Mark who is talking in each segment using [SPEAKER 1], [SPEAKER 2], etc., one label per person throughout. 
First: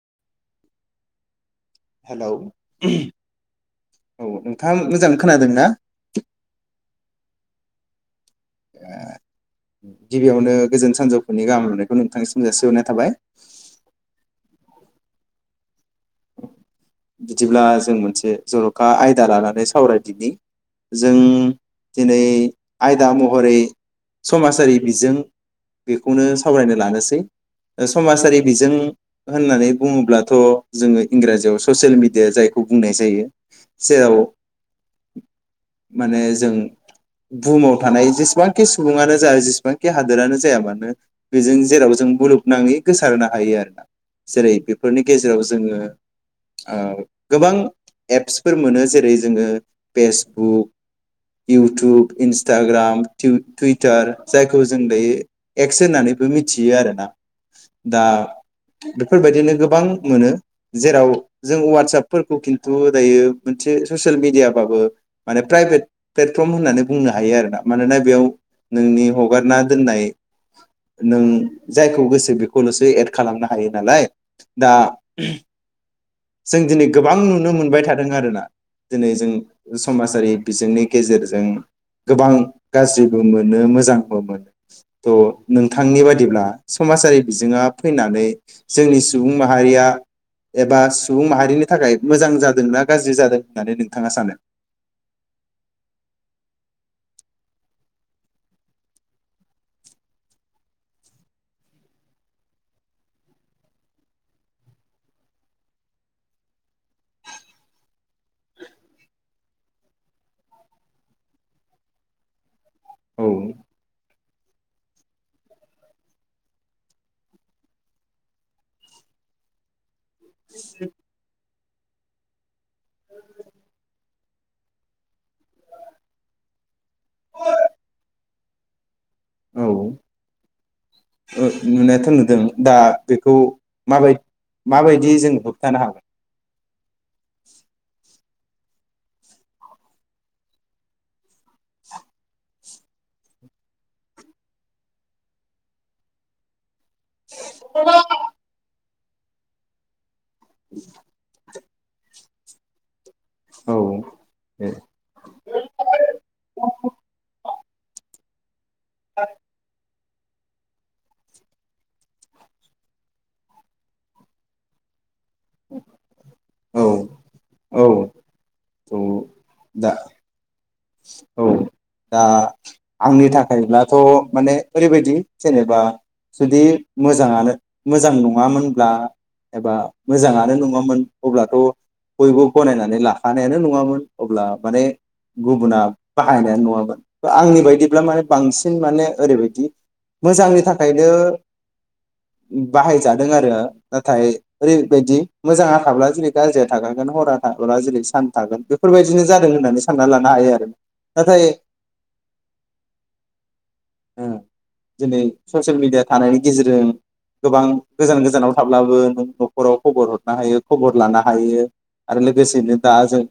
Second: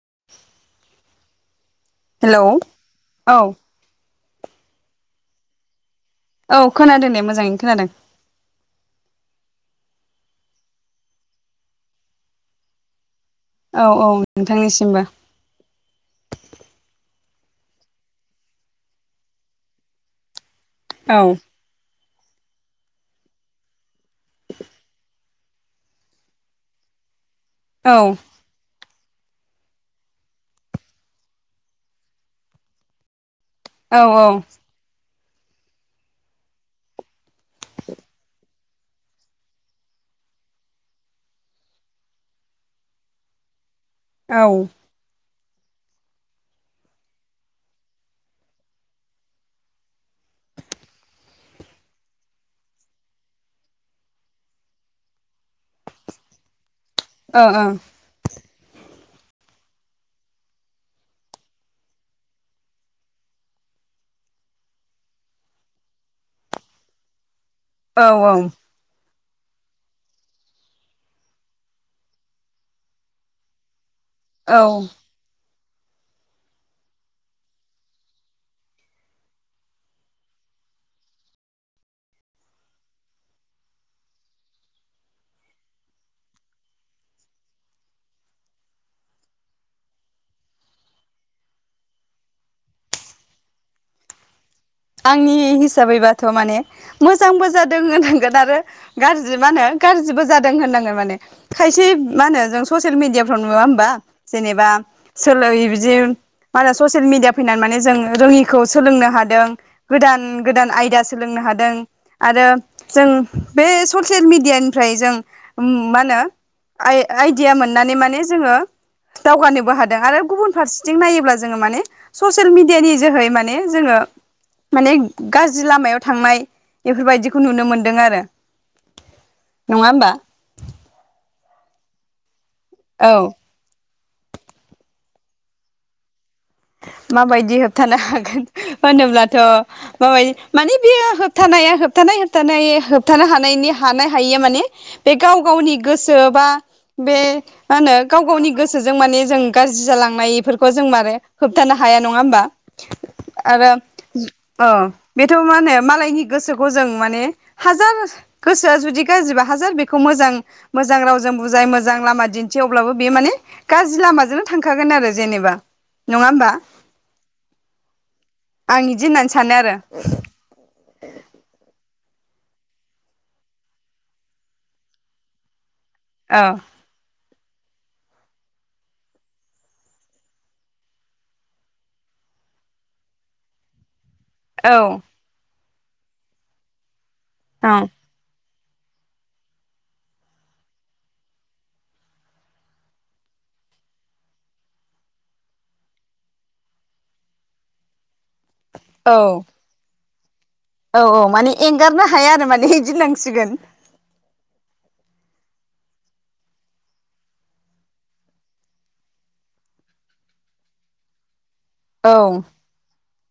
[SPEAKER 1] [inaudible]
[SPEAKER 2] Hello
[SPEAKER 1] औ
[SPEAKER 2] औ नोंथाङा मोजाङै खोनादों ना?
[SPEAKER 1] औ खोनादों दे मोजाङैनो खोनादों ।
[SPEAKER 2] ओ गिबियावनो गोजोन सानजौफुनि गाहाम हामनायखौ नोंथांनिसिम जासिहरनाय थाबाय
[SPEAKER 1] औ औ नोंथांनिसिमबो ।
[SPEAKER 2] बिदिब्ला जों मोनसे जरखा आयदा लानानै सावरायदिनि जों
[SPEAKER 1] औ
[SPEAKER 2] दिनै आयदा महरै समाजारि बिजों बेखौनो सावरायनो लानोसै ओ
[SPEAKER 1] औ
[SPEAKER 2] समाजारि बिजों होननानै बुङोब्लाथ' जोङो इंराजियाव ससियेल मिडिया जायखौ बुंनाय जायो
[SPEAKER 1] औ
[SPEAKER 2] जेराव
[SPEAKER 1] औ
[SPEAKER 2] माने जों बुहुमाव थानाय जेसेबां खि सुबुंआानो जा जेसेबांखि हादोरानो जाया मानो बेजों जेराव जों मुलुगनाङै गोसारनो हायो आरो ना
[SPEAKER 1] ओ
[SPEAKER 2] जेरै बेफोरनि गेजे राव जोङो ओ गोबां एप्सफोर मोनो जेरै जोङो फेसबुक इउटुब, इन्सटाग्राम, टिउ- टुइटार जायखौ जों दायो एक्स होननानैबो मिथियो आरो दा
[SPEAKER 1] ओ
[SPEAKER 2] दा बेफोरबायदिनो गोबां मोनो जेराव जों वाट्सपफोरखौ खिन्थु दायो मोनसे ससियेल मिडियाबाबो माने प्राइभेट प्लेटफर्म होननानै बुंनो हायो आरोना मानोना
[SPEAKER 1] औ
[SPEAKER 2] बेयाव
[SPEAKER 1] औ
[SPEAKER 2] नोंनि हक हगारना दोननाय नों जायखौ गोसो बेखौलसो एड खालामनो हायो नालाय दा
[SPEAKER 1] औ
[SPEAKER 2] जों दिनै गोबां नुनो मोनबाय थादों आरोना दिनै जों समाजारि बिजोंनि गेजेरजों गोबां गाज्रिबो मोनो मोजांबो मोनो थ नोंथांनि बादिब्ला समाजारि बिजोङा फैनानै जोंनि सुबुं माहारिया एबा सुबुं माहारिनि थाखाय मोजां जादों ना गाज्रि जादों होननानै नोंथाङा सानो?
[SPEAKER 1] आंनि हिसाबैबाथ माने मोजांबो जादों होननांगोन आरो गाज्रि मा होनो गाज्रिबो जादों होननांगोन माने खायसे मा होनो जों ससियेल मिडियाफ्राव नुवा होमबा जेनेबा सोल बिदि मा होनो ससियेल मिडिया फैनानै माने जों रोङिखौ सोलोंनो हादों गोदान गोदान आयदा सोलोंनो हादों आरो जों
[SPEAKER 2] औ
[SPEAKER 1] बे सर ससियेल मिडियानिफ्राय जों मा होनो आ आइदिया मोननानै माने जोङो दावगानोबो हादों। आरो गुबुन फारसेथिं नायोब्ला जोङो माने ससियेल मिडि इदियानि जोहै माने जोङो माने गाज्रि लामायाव थांनाय बेफोरबायदिखौ नुनो मोन्दों आरो
[SPEAKER 2] औ
[SPEAKER 1] नङा होमबा
[SPEAKER 2] नुनायाथ नुदों दा
[SPEAKER 1] औ
[SPEAKER 2] बेखौ माबाय माबायदि जों होबथानो हागोन?
[SPEAKER 1] माबायदि होबथानो हाग होनोब्लाथ माबाय माने बेयो होबथानाया होबथानाय होबथानाय होबथानो हानायनि हानाय हायिया माने बे गाव गावनि गोसो बा बे मा होनो गाव गावनि गोसो गोसजों माने जों गाज्रि जालांनाय फोरखौ जों मारे होबथानो हाया नङा होमबा आरो
[SPEAKER 2] औ दे
[SPEAKER 1] औ बेथ मा होनो मालायनि गोसोखौ जों माने हाजार गोसोआ जुदि गाजिबा हाजार बे खौ मोजां मोजां रावजों बुजाय मोजां लामा दिन्थि अब्लाबो बेयो माने गाज्रि लामाजोंनो थांखागोन आरो जेनेबा नङा‌ हमबा आ
[SPEAKER 2] औ औ
[SPEAKER 1] आं
[SPEAKER 2] औ
[SPEAKER 1] इदि होननानै सानो आ रो
[SPEAKER 2] दा औ दा आंनि थाखायब्लाथ माने ओरैबायदि जेनेबा
[SPEAKER 1] आरो
[SPEAKER 2] जुदि मोजाङानो मोजां नङामोनब्ला एबा मोजाङानो नङामोन अब्लाथ बयबो गनायनानै लाखानायानो नङामोन अब्ला माने
[SPEAKER 1] औ
[SPEAKER 2] गुबुना बाहायनाय आनो नं आमोन आंनि
[SPEAKER 1] औ
[SPEAKER 2] बायदिब्ला माने बांसि सिन माने ओरैबायदि मोजांनि थाखायनो बाहायजादों आरो नाथाय ओरैबायदि मोजाङा थाब्ला जेरै गाज्रिया थाखागोन हरा थाब्ला जेरै सान थागोन बेफोरबायदिनो
[SPEAKER 1] औ
[SPEAKER 2] जादों होननानै सानना ला [unintelligible]
[SPEAKER 1] औ औ माने एं गारनो हाया आरो माने इदिनांसिगोन।
[SPEAKER 2] ओ दिनै ससियेल मिडिया थानायनि गेजेरजों गोबां गोजान गोजानाव थाब्लाबो नों नखराव खबर हरनो हायो खबर लानो हायो
[SPEAKER 1] औ
[SPEAKER 2] आरो लोगोसेनो दाजों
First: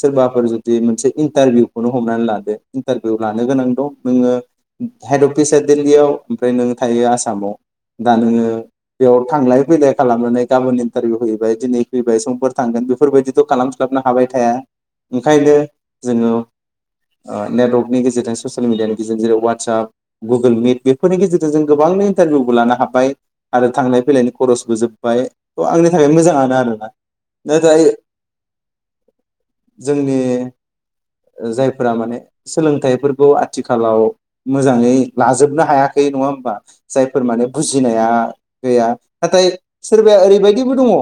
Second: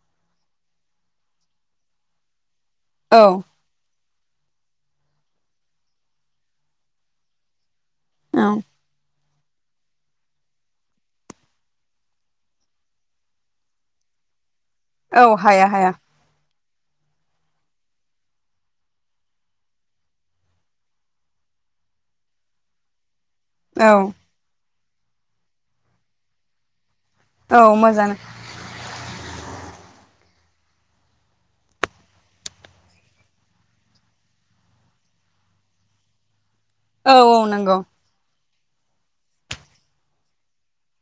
[SPEAKER 2] सोरबाफोर जुदि मोनसे इन्टारभिउखौनो हमनानै लादो इन्टारभिउ
[SPEAKER 1] औ
[SPEAKER 2] लानो गोनां दं नोङो हेड अफिसा दिल्लीयाव ओमफाय नोङो थायो आसामाव दा नोङो बेयाव थांलाय फैलाय खालामनानै गाबोन इन्टारभिउ हैैबाय दिनै फैबाय समफोर थांगोन बेफोरबायदिथ' खालामस्लाबनो हाबाय थाया
[SPEAKER 1] औ
[SPEAKER 2] ओंखायनो
[SPEAKER 1] हाया हाया
[SPEAKER 2] जोङो ओ नेटवर्कनि गेजेरजों ससियेल मिडियानि गेजेरजों जेरै वाटसाप गुगोल मिट बेफोरनि गेजेरजों जों गोबांनो इन्टारभिउबो लानो हाबाय आरो
[SPEAKER 1] औ
[SPEAKER 2] थांलाय फैलायनि खरसबो जोब बाय थ' आंनि थाखाय मोजाङानो आरोना।
[SPEAKER 1] औ
[SPEAKER 2] नाथाय
[SPEAKER 1] मोजाङानो।
[SPEAKER 2] जोंनि जाय फोरा माने सोलोंथाइफोरखौ आथिखालाव मोजाङै लाजोबनो हायाखै नङा होमबा?
[SPEAKER 1] औ
[SPEAKER 2] जायफोर
[SPEAKER 1] औ
[SPEAKER 2] माने
[SPEAKER 1] नंगौ
[SPEAKER 2] बुजिनाया गैया नाथाय सोरबाया ओरैबायदिबो दङ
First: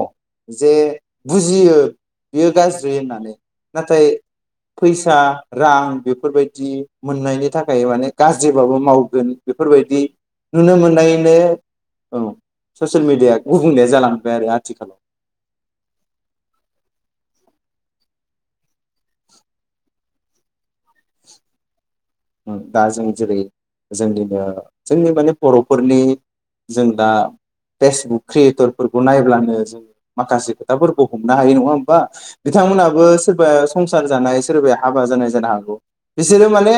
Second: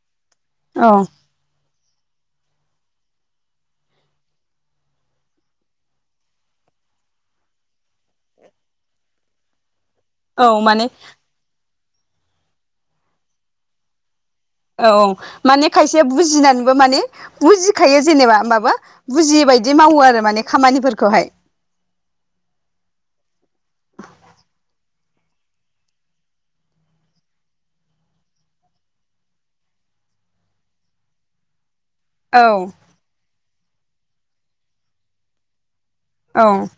[SPEAKER 2] जे
[SPEAKER 1] औ
[SPEAKER 2] बुजियो बियो गाज्रि होननानै नाथाय फैसा रां बेफोरबायदि मोननायनि थाखाय माने गाज्रिबाबो मावगोन बेफोरबाय दि
[SPEAKER 1] औ
[SPEAKER 2] नुनो
[SPEAKER 1] माने
[SPEAKER 2] मोननायनो औ ससियेल मिडिया गुबुंले जालां‌
[SPEAKER 1] औ माने खायसेया बुजिनानैबो माने बुजि खायो जेनेबा होमबाबो बुजियै बायदि मावो आरो माने खामानिफोरखौहाय।
[SPEAKER 2] उम दा जों जेरै जोंनिनो जोंनि माने बर'फोरनि जों दा फेसबुक क्रियेटरफोरखौ नायब्लानो जों माखासे खोथाफोरखौ हमनो हायो नङा होम बा
[SPEAKER 1] औ
[SPEAKER 2] बिथांमोनाबो सोरबा संसार जानाय सोरबाया हाबा जानाय जानो हागौ
[SPEAKER 1] औ
[SPEAKER 2] बिसोरो माने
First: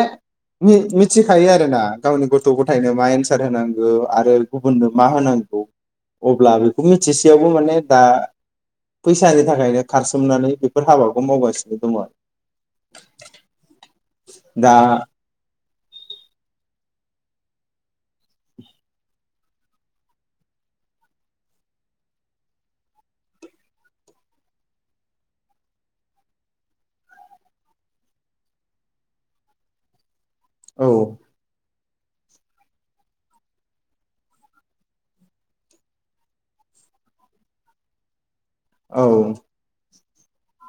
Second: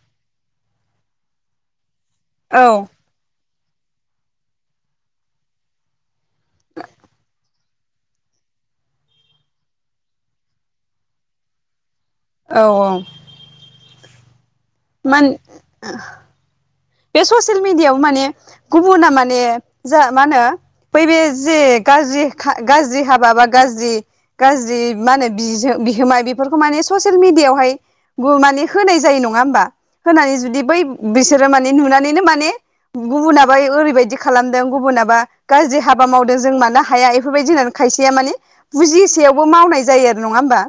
[SPEAKER 2] मि-मिथिखायो आरोना गावनि गथ'
[SPEAKER 1] औ
[SPEAKER 2] गथायनो मा‌ एनसार होनां गौ आरो गुबुननो मा होनांगौ अब्ला बेखौ मिथिसेयावबो माने दा फैसानि थाखायनो खारसोमनानै बेफोर हाबाखौ मावगासिनो दङ।
[SPEAKER 1] औ औ
[SPEAKER 2] दा
[SPEAKER 1] बे ससेयेल मिडियाव माने गुबुना माने जा मा नो बैबे जे गाज्रि खा गाज्रि हाबा बा गाज्रि गाज्रि मा होनो बिज बिहोमा बेफोरखौ माने ससियेल मिडियावहाय माने होनाय जायो नङा होमबा? होनानै जुदि बै
[SPEAKER 2] औ
[SPEAKER 1] बिसोरो माने नुना नैनो माने गुबुनाबा ओरैबायदि खालामदों गुबुनाबा गाज्रि हाबा मावदों जों मानो हाया बेफोरबायदि नानै खायसेया माने
[SPEAKER 2] औ
[SPEAKER 1] बुजिसेयावबो मावनाय जायो नङा होमबा?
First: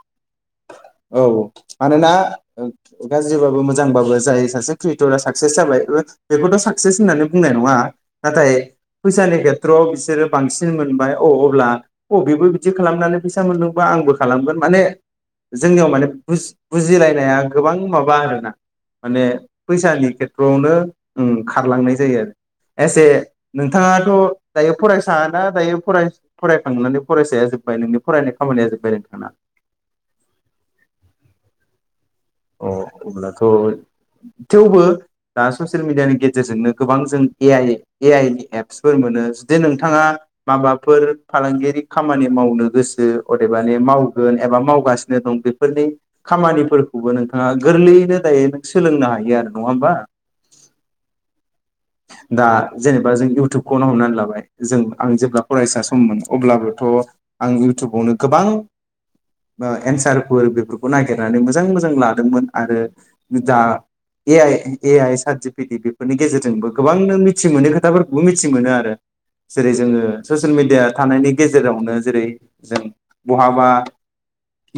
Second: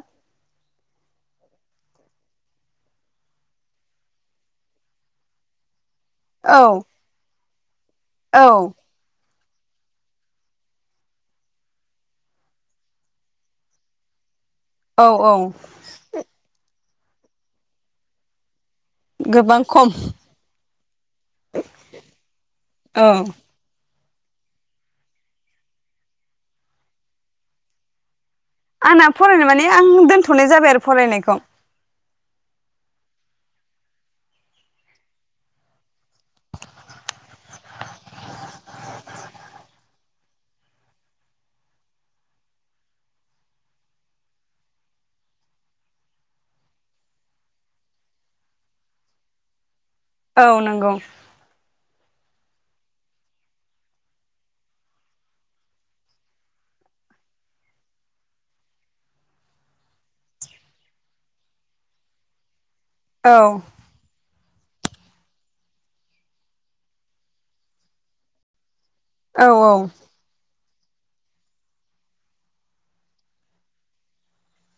[SPEAKER 2] उ गाज्रिबाबो मोजांबाबो जाय सासे क्रियेटरा साक्सेस जाबाय बेखौथ
[SPEAKER 1] औ
[SPEAKER 2] साक्सेस होननानै बुंनाय नङा
[SPEAKER 1] औ
[SPEAKER 2] नाथाय फैसानि खेत त्रआव बिसोरो बांसिन मोनबाय अ अब्ला अ बेबो बिदि खालामनानै फैसा मोनदोंबा आंबो खालामगोन माने
[SPEAKER 1] औ औ
[SPEAKER 2] जोंनियाव माने बुस बुजिलायनाया गोबां माबा आरोना माने
[SPEAKER 1] गोबां खम
[SPEAKER 2] फैसानि खेथ्रआवनो ओ खारलांनाय जायो एसे
[SPEAKER 1] औ
[SPEAKER 2] नोंथाङा [unintelligible] दायो फरायसााना दायो फराय फरायखांनानै फरायसाया जोब्बाय नोंनि फरायनायख
[SPEAKER 1] आंना फरायनो माने आं दोनथ थनाय जाबाय आरो फरायनायखौ।
[SPEAKER 2] अह अब्लाथ थेवबो दा ससियेल मिडियानि गेजेरजोंनो गोबां जों ए आइ ए आइ नि एप्सफोर मोनो जुदि नोंथाङा माबाफोर फालांगियारि खामानि मावनो गोसो अदेबानि मावगोन एबा मावगासिनो दं बेफोरनि खामानिफोर खौबो नोंथाङा गोरलैयैनो दायो नों सोलोंनो हायो आरो नङा होमबा?
[SPEAKER 1] औ नंगौ।
[SPEAKER 2] दा जेनेबा जों इउटुबखौनो हमनानै लाबाय जों आं जेब्ला फरायसा सममोन अब्लाबोथ आं इउटुबावनो गोबां एन्सारफोर बेफोरखौ नागिरनानै मोजां मोजां लादोंमोन। आरो
[SPEAKER 1] औ
[SPEAKER 2] [unintelligible] ए आइ ए आइ सार्टिफिकेट बेफोरनि गेजेरजोंबो‌ गोबां नों मिथि मोनै खोथाफोरखौबो मिथि मोनो आरो
[SPEAKER 1] औ औ
[SPEAKER 2] जेरै जोङो ससियेल मिड डिया थानायनि गेजेरावनो जेरै जों बहाबा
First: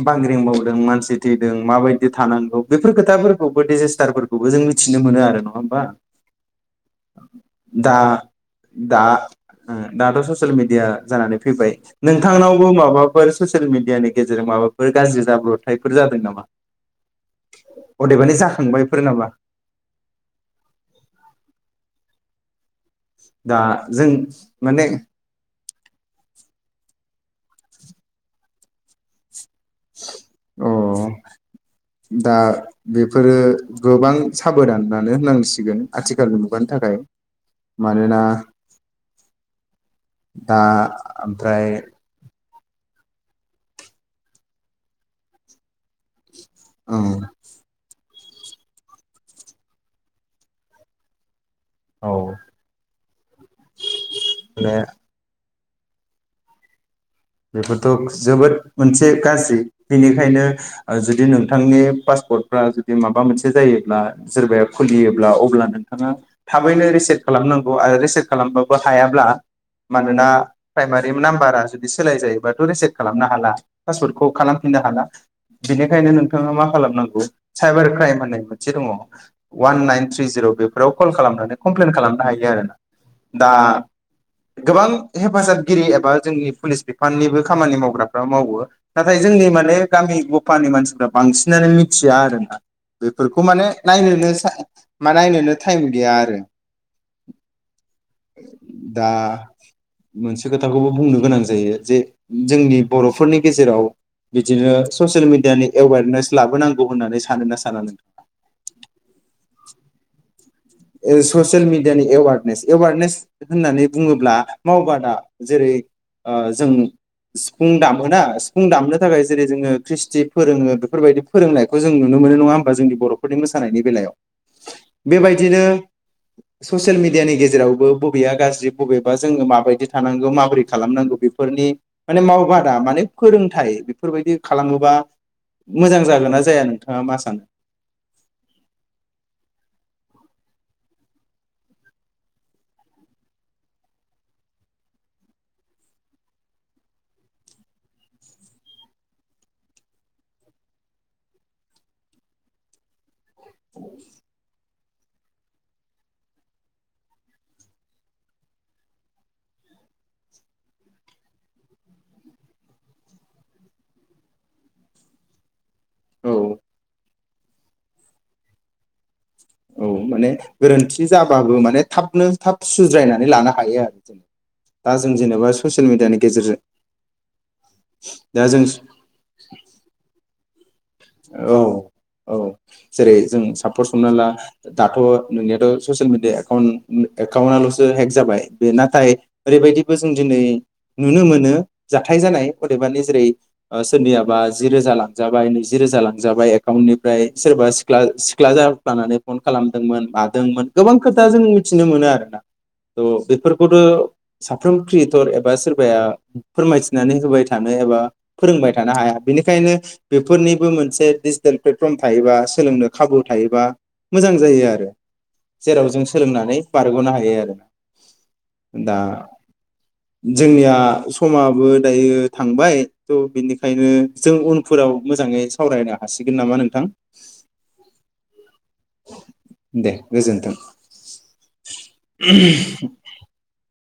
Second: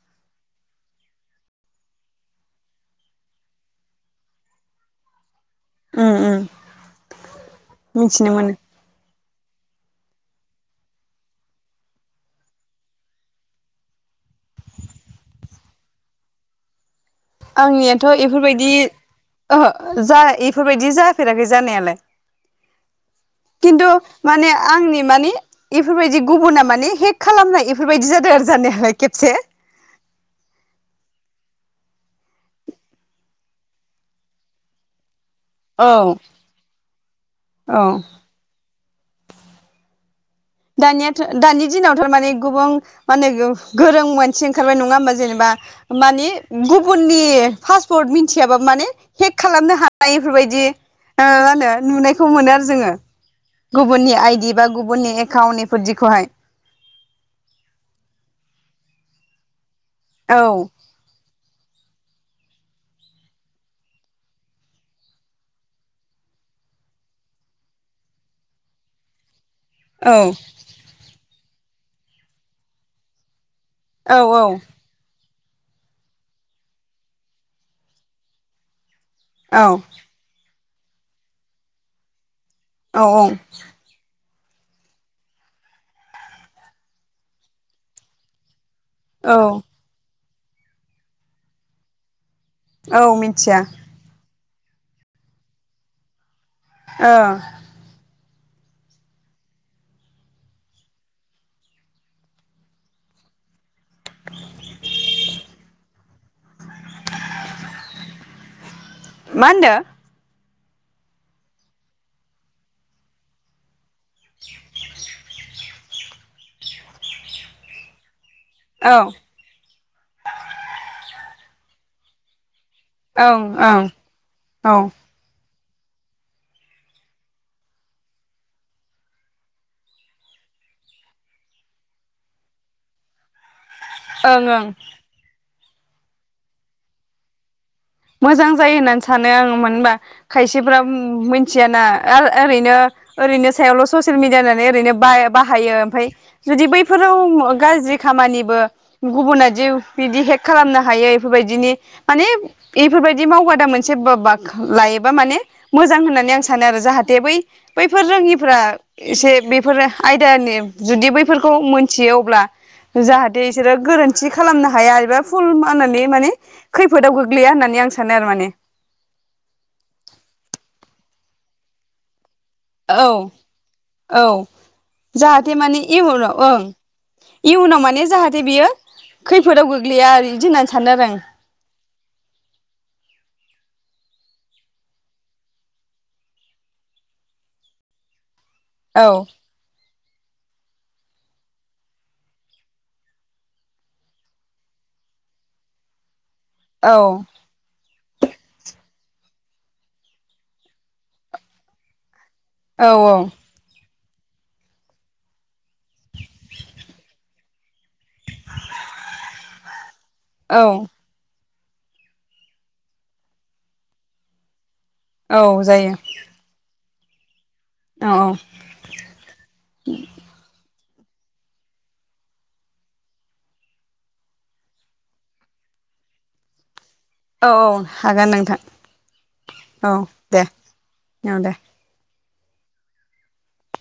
[SPEAKER 2] बांग्रिं मावावदों मानसि थैदों माबायदि थानांगौ बेफोर खोथाफोरखौबो डिजेस्टारफोरखौबो जों मिथिनो मोनो आरो न।
[SPEAKER 1] उम उम।
[SPEAKER 2] दा
[SPEAKER 1] मिथिनो मोनो
[SPEAKER 2] दा आ ओम दा दाथ ससियेल मिडिया जानानै फैबाय नोंथांनावबो माबाफोर ससियेल मिडियानि गेजेरजों माबाफोर गाज्रि जाब्रबथायफोर जादों नामा?
[SPEAKER 1] आंनियाथ
[SPEAKER 2] अदेबानि
[SPEAKER 1] एफोरबायदि
[SPEAKER 2] जाखांबायफोर नामा
[SPEAKER 1] ओहो जा एफोरबायदि जा फेराखै जानायालाय।
[SPEAKER 2] दा
[SPEAKER 1] किन्तु
[SPEAKER 2] जों
[SPEAKER 1] माने आंनि माने इफोरबायदि गुबुना माने हेख खालामनाय एफोरबायदि जादों आरो जानायालाय खेबसे।
[SPEAKER 2] अ दा बेफोरो गोबां साबोदानानो होनां। सिगोन
[SPEAKER 1] औ
[SPEAKER 2] आथिखालनि मुगानि थाखाय
[SPEAKER 1] औ
[SPEAKER 2] मानोना। दा
[SPEAKER 1] दानियाथ दानि
[SPEAKER 2] ओमफ्राय
[SPEAKER 1] दिनाव थारमाने। गुबां माने गो-गोरों मानसि ओंखारबाय नङा होमबा जेनेबा। मानि
[SPEAKER 2] औ
[SPEAKER 1] गुबुननि पासपर्ट मिथ थिया बाबो माने हेक खालामनो हानाय इफोरबायदि ओ। नो
[SPEAKER 2] औ
[SPEAKER 1] नुनायखौ मोनो आरो जोङो गुबुननि आइडि बा
[SPEAKER 2] माने
[SPEAKER 1] गुबुननि एक थावनिफोरदिखौहाय।
[SPEAKER 2] बेफोरथ जोबोद मोनसे गाजि। बेनिखायनो
[SPEAKER 1] औ
[SPEAKER 2] जुदि नोंथांनि। पासपर्टफ्रा जुदि माबा मोनसे जायोब्ला सोरबाया खुलियोब्ला अब्ला नोंथाङा थाबैनो रिसेट खालामनांगौ आरो रिसेट खालामबाबो हायाब्ला।
[SPEAKER 1] औ
[SPEAKER 2] मानोना प्राइमारि नाम्बारा। बिदि सोलाय जायोबाथ रिसेक्ट खालामनो हाला।
[SPEAKER 1] औ
[SPEAKER 2] पासवर्टखौ
[SPEAKER 1] औ
[SPEAKER 2] खालामफिननो हाला। बेनिखायनो नोंथाङा मा खालामनांगौ साइबार क्राइम होननाय मोनसे दङ।
[SPEAKER 1] औ
[SPEAKER 2] वान नाइन थ्रि जिर बे। बेफोराव कल खालामनानै कमप्लेन खालामनो हायो। आरोना
[SPEAKER 1] औ
[SPEAKER 2] दा। गोबां हेफाजाबगिरि एबा जोंनि। पुलिस बिफाननिबो खामानि मावग्राफ्रा मावो। नाथाय
[SPEAKER 1] औ
[SPEAKER 2] जोंनि माने गामि। गफानि मानसिफ्रा बांसिनानो मिथिया आरो।
[SPEAKER 1] औ औ
[SPEAKER 2] बेफोरखौ
[SPEAKER 1] मिथिया
[SPEAKER 2] माने नायनोनो सा। मा नायनोनो टाइम गैया आरो।
[SPEAKER 1] औ।
[SPEAKER 2] दा मोनसे खोथाखौबो बुंनो गोनां। जायो जे जोंनि बर'फोरनि गेजेराव। बिदिनो ससियेल मिडियानि एवेरनेस लाबोनांगौ होननानै सानोना साना
[SPEAKER 1] मा होनदों
[SPEAKER 2] नोंथाङा। ससियेल मिडियानि एवारनेस एवारनेस होननानै बुङोब्ला मावबादा जेरै ओ जों सिफुं दामोना फुं
[SPEAKER 1] औ
[SPEAKER 2] दामनो
[SPEAKER 1] ओं
[SPEAKER 2] थाखाय जेरै जोङो ख्रिस्टि फोरोङो बेफोरबायदि फोरोंनायखौ जों नुनो मोनो नङा हो बा जोंनि बर'फोरनि
[SPEAKER 1] ओं
[SPEAKER 2] मोसानायनि बेलायाव
[SPEAKER 1] औ
[SPEAKER 2] बेबाय बेबाय दिनो ससियेल मिडियानि गेजेरावबो बबेया गाज्रि बबेबा जोङो माबादि थानांगौ माब्रै खालामनांगौ बेफोरनि माने मावबादा माने फोरोंथाइ बेफोरबायदि
[SPEAKER 1] ओं ओं
[SPEAKER 2] खालामोबा मोजां जागोन ना जाया नोंथाङा मा सानो?
[SPEAKER 1] मोजां जायो होननानै सानो आङो मानो होनबा खायसेफ्रा मोनथियाना आ-ओरैनो ओरैनो सायावल ससियेल मिडिया होननानै ओरैनो बा-बाहायो ओमफाय जुदि बैफोराव गाज्रि खामानिबो गुबुनादि बिदि हेक खालामनो हायो इफोरबायदिनि माने इफोरबाय दि मावबादा मोनसे [unintelligible] बा माने मोजां होननानै आं सानो आरो जाहाथे बै बैफोर रोङिफोरा एसे बेफोर आयदानि जुदि बैफोरखौ मोनथियो अब्ला जाहाथे बिसोरो गोरोन्थि खालामनो हाया एबा फुल नानै माने
[SPEAKER 2] औ
[SPEAKER 1] खैफोदाव गो गोग्लैया होननानै आं सानो आरो माने।
[SPEAKER 2] औ माने गोरोन्थि जाबाबो माने थाबनो थाब
[SPEAKER 1] औ
[SPEAKER 2] सुज्रायनानै लानो हायो आरो जों
[SPEAKER 1] औ
[SPEAKER 2] दा जों जेनेबा
[SPEAKER 1] जाहाथे माने
[SPEAKER 2] ससियेल मिडियानि
[SPEAKER 1] इयुनाव
[SPEAKER 2] गेजेरजों
[SPEAKER 1] ओं इयुनाव माने जाहाथे
[SPEAKER 2] दा जों
[SPEAKER 1] बियो खैफोदाव गोग्लैया आरो इदि
[SPEAKER 2] औ औ जेरै जों सापस हमनाला दाथ' नोंनियाथ' social media account account also hack जाबाय बे
[SPEAKER 1] आं औ
[SPEAKER 2] नाथाय ओरैबायदिबो जों दिनै नुनो मोनो जाथाय जानाय अदेबानि जेरै ओ सोरनियाबा जिरोजा लांजाबाय नैजि जिरोजा जाबाय
[SPEAKER 1] औ
[SPEAKER 2] एकाउन्टनिफ्राय सोरबा ख्ला-सिख्ला जाफ्लानानै फन खालामदोंमोन मादोंमोन गोबां खोथा जों मिथिना मोनो आरो ना। औ बेफोरखौथ' साफ्रोम क्रियेटर एबा सोरबाया फोरमायथिनानै होबाय थानो एबा फोरोंबाय थानो हाया। बेनिखायनो
[SPEAKER 1] औ
[SPEAKER 2] फोरनिबो मोनसे प्लेटफर्म थायोबा सोलोंनो खाबु थायोबा मोजां जायो आरो।
[SPEAKER 1] औ
[SPEAKER 2] जेराव
[SPEAKER 1] जायो
[SPEAKER 2] जों सोलोंनानै बारगनो हायो आरो
[SPEAKER 1] औ औ
[SPEAKER 2] दा जोंनिया समाबो दायो थांबाय थ' बिनिखायनो जों उनफोराव मोजाङै सावरायनो हासिगोन नामा नोंथां?
[SPEAKER 1] औ औ हागोन नोंथां औ दे औ दे
[SPEAKER 2] [unintelligible]